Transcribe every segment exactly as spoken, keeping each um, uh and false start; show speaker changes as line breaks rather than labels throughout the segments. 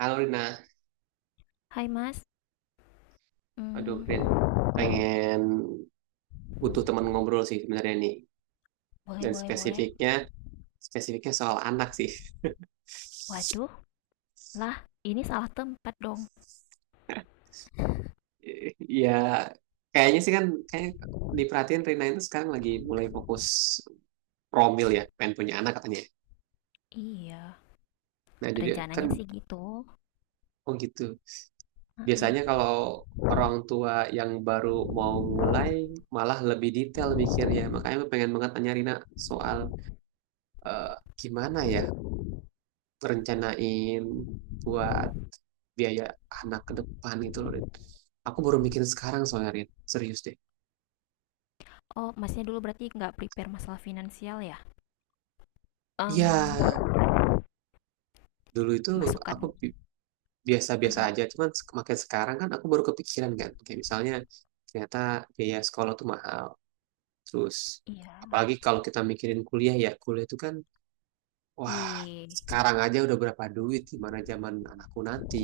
Halo Rina,
Hai Mas,
aduh Rin,
mmm,
pengen butuh teman ngobrol sih sebenarnya nih.
boleh
Dan
boleh boleh.
spesifiknya, spesifiknya soal anak sih.
Waduh, lah ini salah tempat dong.
Ya kayaknya sih kan, kayak diperhatiin Rina itu sekarang lagi mulai fokus promil ya, pengen punya anak katanya.
Iya,
Nah jadi kan,
rencananya sih gitu,
oh gitu.
heeh.
Biasanya kalau orang tua yang baru mau mulai, malah lebih detail mikirnya. Makanya gue pengen banget tanya Rina soal eh, gimana ya rencanain buat biaya anak ke depan itu loh Rit. Aku baru mikir sekarang soalnya Rit. Serius deh.
Oh, Masnya dulu berarti nggak prepare masalah finansial ya? Mmm,
Ya dulu itu
masukan.
aku bi- biasa-biasa
Heeh,
aja, cuman sek- makin sekarang kan aku baru kepikiran kan, kayak misalnya ternyata biaya sekolah tuh mahal, terus
iya.
apalagi kalau kita mikirin kuliah ya kuliah itu kan, wah
Wih,
sekarang aja udah berapa duit, gimana zaman anakku nanti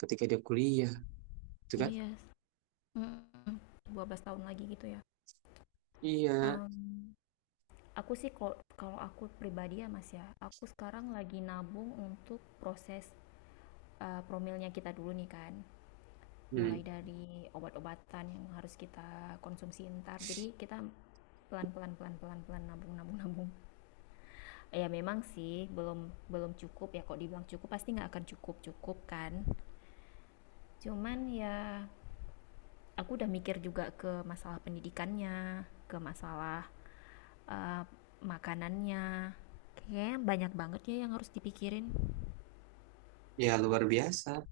ketika dia kuliah, itu kan?
iya, Mm, dua belas tahun lagi gitu ya?
Iya,
Mmm, aku sih kalau kalau aku pribadi ya Mas ya, aku sekarang lagi nabung untuk proses, eee, promilnya kita dulu nih kan.
hmm,
Mulai dari obat-obatan yang harus kita konsumsi ntar, jadi kita pelan-pelan pelan-pelan pelan nabung nabung nabung. Ya memang sih belum belum cukup. Ya kok dibilang cukup, pasti nggak akan cukup cukup kan. Cuman ya, aku udah mikir juga ke masalah pendidikannya, ke masalah eh, makanannya. Kayaknya banyak banget ya yang harus dipikirin.
ya luar biasa.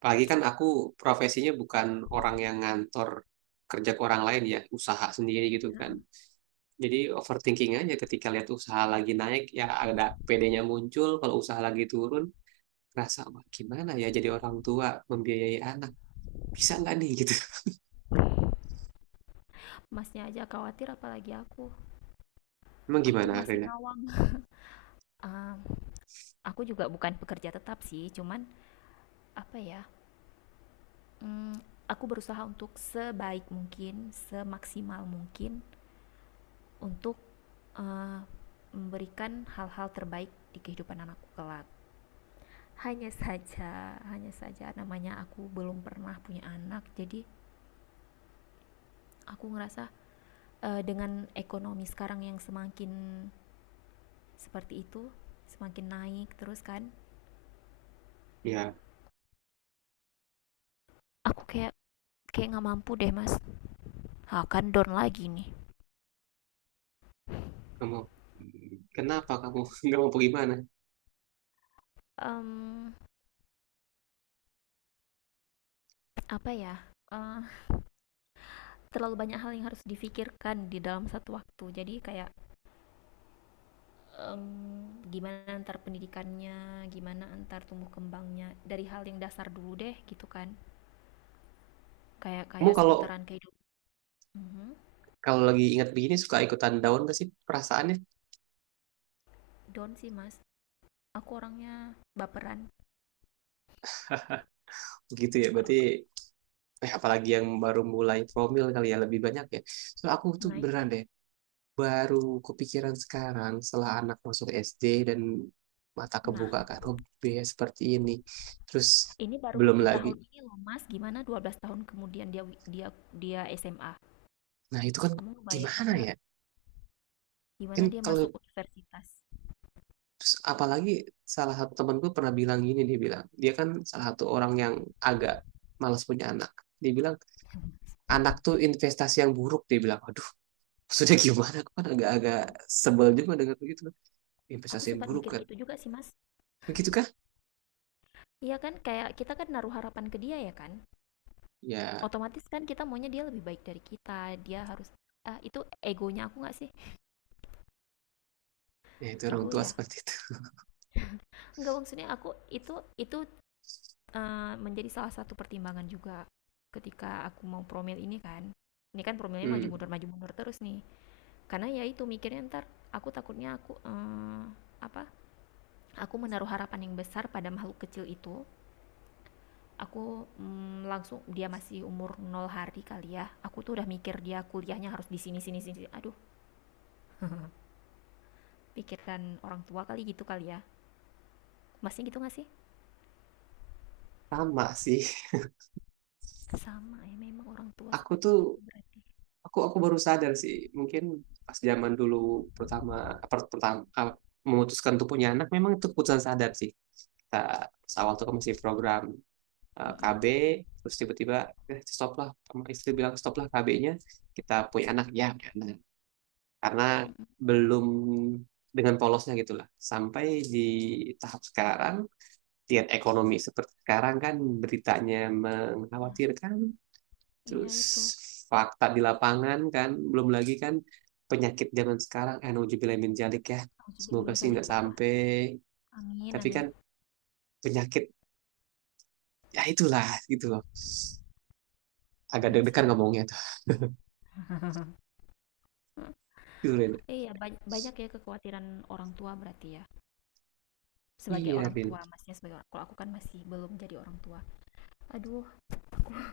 Apalagi kan aku profesinya bukan orang yang ngantor kerja ke orang lain ya, usaha sendiri gitu kan.
Ya,
Jadi overthinking aja ketika lihat usaha lagi naik ya ada P D-nya muncul, kalau usaha lagi turun rasa, "Wah, gimana ya jadi orang tua membiayai anak. Bisa nggak nih gitu."
masnya aja khawatir apalagi aku.
Emang
Aku
gimana
masih
Rena?
ngawang. Ah, aku juga bukan pekerja tetap sih, cuman apa ya. Mmm, aku berusaha untuk sebaik mungkin, semaksimal mungkin untuk, eee, memberikan hal-hal terbaik di kehidupan anakku kelak. Hanya saja hanya saja namanya aku belum pernah punya anak, jadi aku ngerasa, eee, dengan ekonomi sekarang yang semakin seperti itu, semakin naik terus kan,
Ya,
aku kayak kayak nggak mampu deh Mas. Akan down lagi nih.
kamu kenapa kamu nggak mau gimana?
Um, Apa ya, eee terlalu banyak hal yang harus difikirkan di dalam satu waktu, jadi kayak em, gimana antar pendidikannya, gimana antar tumbuh kembangnya. Dari hal yang dasar dulu deh gitu kan, kayak
Kamu
kayak
kalau
seputaran kehidupan. Mhm.
kalau lagi ingat begini suka ikutan down gak sih perasaannya?
Down sih mas. Aku orangnya baperan.
Gitu ya, berarti eh apalagi yang baru mulai promil kali ya lebih banyak ya. So aku tuh
Naik.
beneran deh baru kepikiran sekarang setelah anak masuk S D dan mata
Nah,
kebuka kan, oh biaya seperti ini. Terus
ini baru
belum
di
lagi.
tahun ini loh mas, gimana dua belas tahun kemudian dia wi- dia dia S M A.
Nah itu kan
Kamu ngebayangin
gimana
nggak
ya?
gimana
Kan
dia masuk
kalau
universitas?
apalagi salah satu temanku pernah bilang gini, dia bilang dia kan salah satu orang yang agak malas punya anak. Dia bilang anak tuh investasi yang buruk. Dia bilang aduh sudah gimana? Aku kan agak-agak sebel juga dengar begitu kan.
Aku
Investasi yang
sempat
buruk
mikir
kan.
gitu juga sih mas.
Begitukah?
Iya kan, kayak kita kan naruh harapan ke dia ya kan.
Ya,
Otomatis kan kita maunya dia lebih baik dari kita, dia harus ah, itu egonya aku nggak sih?
ya itu orang
Ego
tua
ya?
seperti itu.
Nggak, maksudnya aku itu itu uh, menjadi salah satu pertimbangan juga ketika aku mau promil ini kan. Ini kan promilnya maju
Hmm.
mundur maju mundur terus nih. Karena ya itu mikirnya ntar, aku takutnya aku eh, apa? Aku menaruh harapan yang besar pada makhluk kecil itu. Aku mm, langsung dia masih umur nol hari kali ya. Aku tuh udah mikir dia kuliahnya harus di sini sini sini. Aduh, pikirkan orang tua kali gitu kali ya. Masih gitu nggak sih?
Sama sih.
Sama ya, memang orang tua
Aku
seperti
tuh
itu berarti.
aku aku baru sadar sih, mungkin pas zaman dulu pertama apa, pertama ah, memutuskan untuk punya anak memang itu keputusan sadar sih. Kita pas awal tuh kan masih program eh,
Mhm,
K B terus tiba-tiba eh, stop lah, sama istri bilang stop lah K B-nya, kita punya anak ya punya anak. Karena
mhm.
belum, dengan polosnya gitulah sampai di tahap sekarang lihat ekonomi seperti sekarang kan beritanya
Nah,
mengkhawatirkan,
iya
terus
itu.
fakta di lapangan kan, belum lagi kan penyakit zaman sekarang, eh nauzubillah min dzalik ya,
Nauzubillah
semoga
min
sih
dzalik,
nggak
Pak, Pak.
sampai,
Amin
tapi kan
amin.
penyakit, ya itulah gitu loh. Agak
Iya sih,
deg-degan
man.
ngomongnya tuh,
Heeh.
gitu, Rin.
Iya, ba banyak ya kekhawatiran orang tua berarti ya? Sebagai
Iya,
orang
Rin.
tua, Masnya sebagai orang, kalau aku kan masih belum jadi orang tua. Aduh,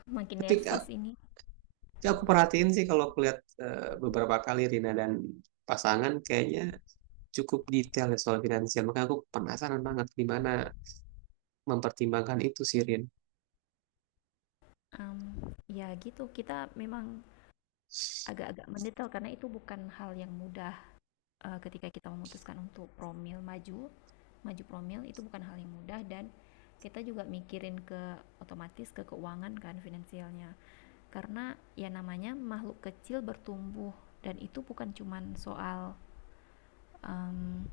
makin
Tapi
nervous
ka-
ini.
aku perhatiin sih kalau aku lihat eh, beberapa kali Rina dan pasangan kayaknya cukup detail ya soal finansial. Makanya aku penasaran banget gimana mempertimbangkan itu sih, Rin.
Mmm, Ya gitu, kita memang agak-agak mendetail karena itu bukan hal yang mudah, eee, ketika kita memutuskan untuk promil maju maju promil itu bukan hal yang mudah. Dan kita juga mikirin ke otomatis ke keuangan kan, finansialnya karena ya namanya makhluk kecil bertumbuh. Dan itu bukan cuman soal um,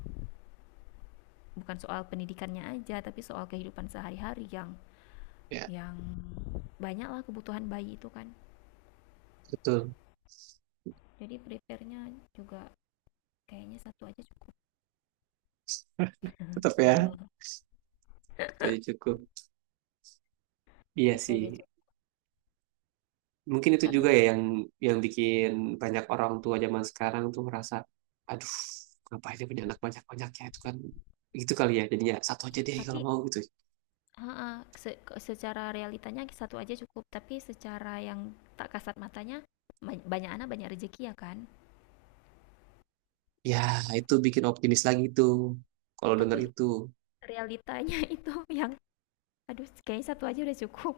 bukan soal pendidikannya aja, tapi soal kehidupan sehari-hari yang
Ya,
yang banyak lah kebutuhan bayi itu kan.
betul.
Jadi prepare-nya juga kayaknya satu aja cukup.
Tetap ya, saya cukup. Iya
Satu aja
sih.
cukup,
Mungkin itu juga
karena
ya yang yang bikin banyak orang tua zaman sekarang tuh merasa, aduh, ngapain dia punya anak banyak-banyak ya itu kan gitu kali ya. Jadinya satu aja deh kalau
tapi.
mau gitu.
Heeh, se- ke- secara realitanya satu aja cukup, tapi secara yang tak kasat matanya, ba- banyak anak banyak rezeki ya kan.
Ya, itu bikin optimis lagi tuh. Kalau dengar
Tapi
itu
realitanya itu yang aduh, kayaknya satu aja udah cukup.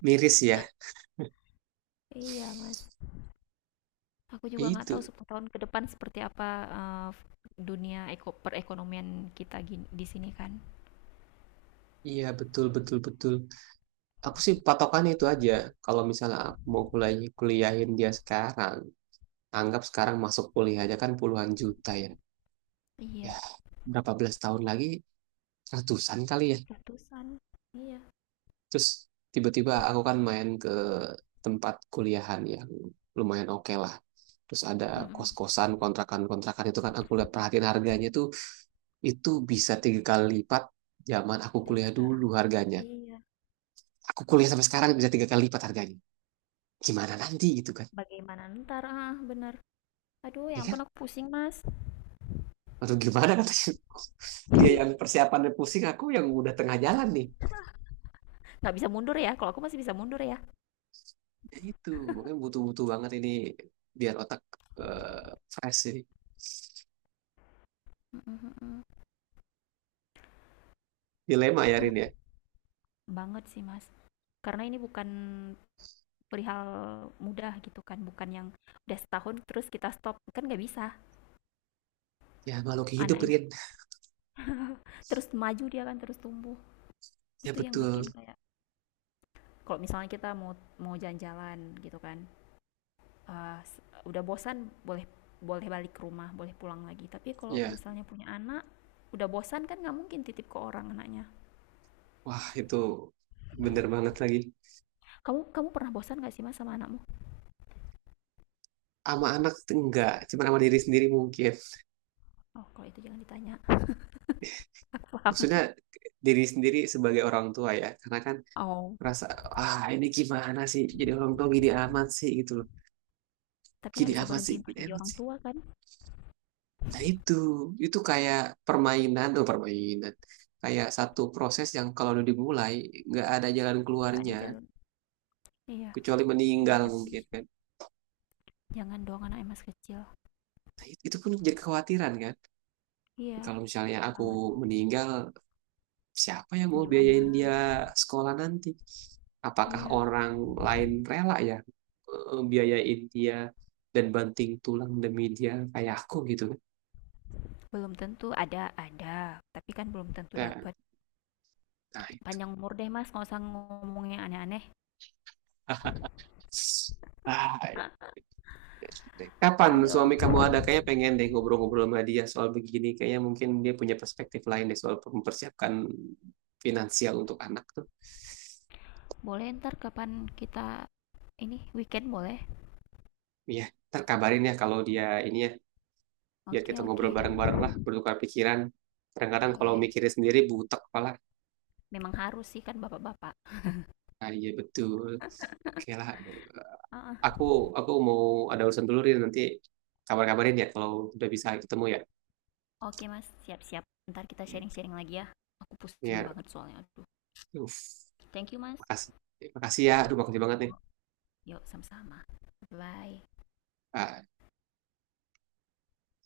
miris ya.
Iya, Mas. Aku
Ya
juga nggak tahu
itu.
sepuluh tahun ke depan seperti apa, eh, dunia eko perekonomian kita gin- di sini kan.
Iya, betul betul betul. Aku sih patokannya itu aja. Kalau misalnya aku mau kuliah kuliahin dia sekarang, anggap sekarang masuk kuliah aja kan puluhan juta ya. Ya
Iya,
berapa belas tahun lagi ratusan kali ya,
ratusan. Iya.
terus tiba-tiba aku kan main ke tempat kuliahan yang lumayan oke lah, terus ada
Mm-mm.
kos-kosan kontrakan-kontrakan itu kan aku lihat perhatiin harganya tuh itu bisa tiga kali lipat zaman aku
Dari
kuliah
sekarang.
dulu harganya,
Iya.
aku kuliah sampai sekarang bisa tiga kali lipat harganya, gimana nanti gitu kan
Bagaimana ntar? Ah, benar. Aduh,
ya
yang
kan
pun aku pusing, Mas.
aduh gimana katanya dia yang persiapannya pusing aku yang udah tengah jalan nih.
Nggak bisa mundur ya, kalau aku masih bisa mundur ya.
Ya itu mungkin butuh-butuh banget ini biar otak eh, fresh ini.
Mm-mm-mm.
Dilema ya Rin ya.
Banget sih mas, karena ini bukan perihal mudah gitu kan, bukan yang udah setahun terus kita stop kan nggak bisa.
Ya makhluk hidup
Anak em-
Rin.
terus maju, dia kan terus tumbuh.
Ya
Itu yang bikin
betul.
kayak kalau misalnya kita mau mau jalan-jalan gitu kan, eh, s- udah bosan boleh, boleh balik ke rumah, boleh pulang lagi. Tapi kalau
Ya
misalnya punya anak udah bosan kan nggak mungkin titip ke orang anaknya.
wah itu bener banget lagi.
Kamu kamu pernah bosan nggak sih mas sama anakmu?
Sama anak tuh enggak, cuma sama diri sendiri mungkin.
Oh, kalau itu jangan ditanya. Paham.
Maksudnya diri sendiri sebagai orang tua ya. Karena kan
Oh.
merasa ah ini gimana sih jadi orang tua gini amat sih gitu loh.
Tapi
Gini
nggak bisa
amat
berhenti
sih,
untuk
gini
jadi
amat
orang
sih.
tua kan,
Nah itu, itu kayak permainan tuh permainan. Kayak satu proses yang kalau udah dimulai nggak ada jalan
nggak
keluarnya
ada jalan. Iya,
kecuali
nggak
meninggal
ada
mungkin
finish.
kan.
Jangan dong anak emas kecil.
Nah, it- itu pun jadi kekhawatiran kan.
Iya,
Kalau misalnya aku
banget.
meninggal, siapa yang mau
Gimana?
biayain dia sekolah nanti? Apakah
Iya,
orang lain rela ya eh, biayain dia dan banting tulang demi dia kayak aku gitu kan?
belum tentu ada ada, tapi kan belum tentu
Nah,
dapat.
nah itu.
Panjang umur deh mas, nggak usah ngomongnya aneh-aneh.
Ah, deh. Kapan suami
Aduh,
kamu ada? Kayaknya pengen deh ngobrol-ngobrol sama dia soal begini. Kayaknya mungkin dia punya perspektif lain deh soal mempersiapkan finansial untuk anak tuh.
boleh ntar kapan kita, ini weekend boleh?
Iya, ntar kabarin ya kalau dia ini ya, biar
Oke
kita
oke,
ngobrol bareng-bareng lah, bertukar pikiran. Kadang-kadang kalau
boleh.
mikirin sendiri butek kepala.
Memang harus sih kan bapak-bapak.
Ah iya betul. Oke lah,
Ah, ah.
aku aku mau ada urusan dulu Rin, nanti kabar-kabarin ya kalau udah bisa ketemu ya.
Oke mas, siap-siap. Ntar kita
Ya,
sharing-sharing lagi ya. Aku pusing
ya.
banget soalnya. Aduh,
Uf,
thank you mas.
makasih. Makasih ya, aduh makasih banget nih.
Yuk, sama-sama. Bye.
Ah,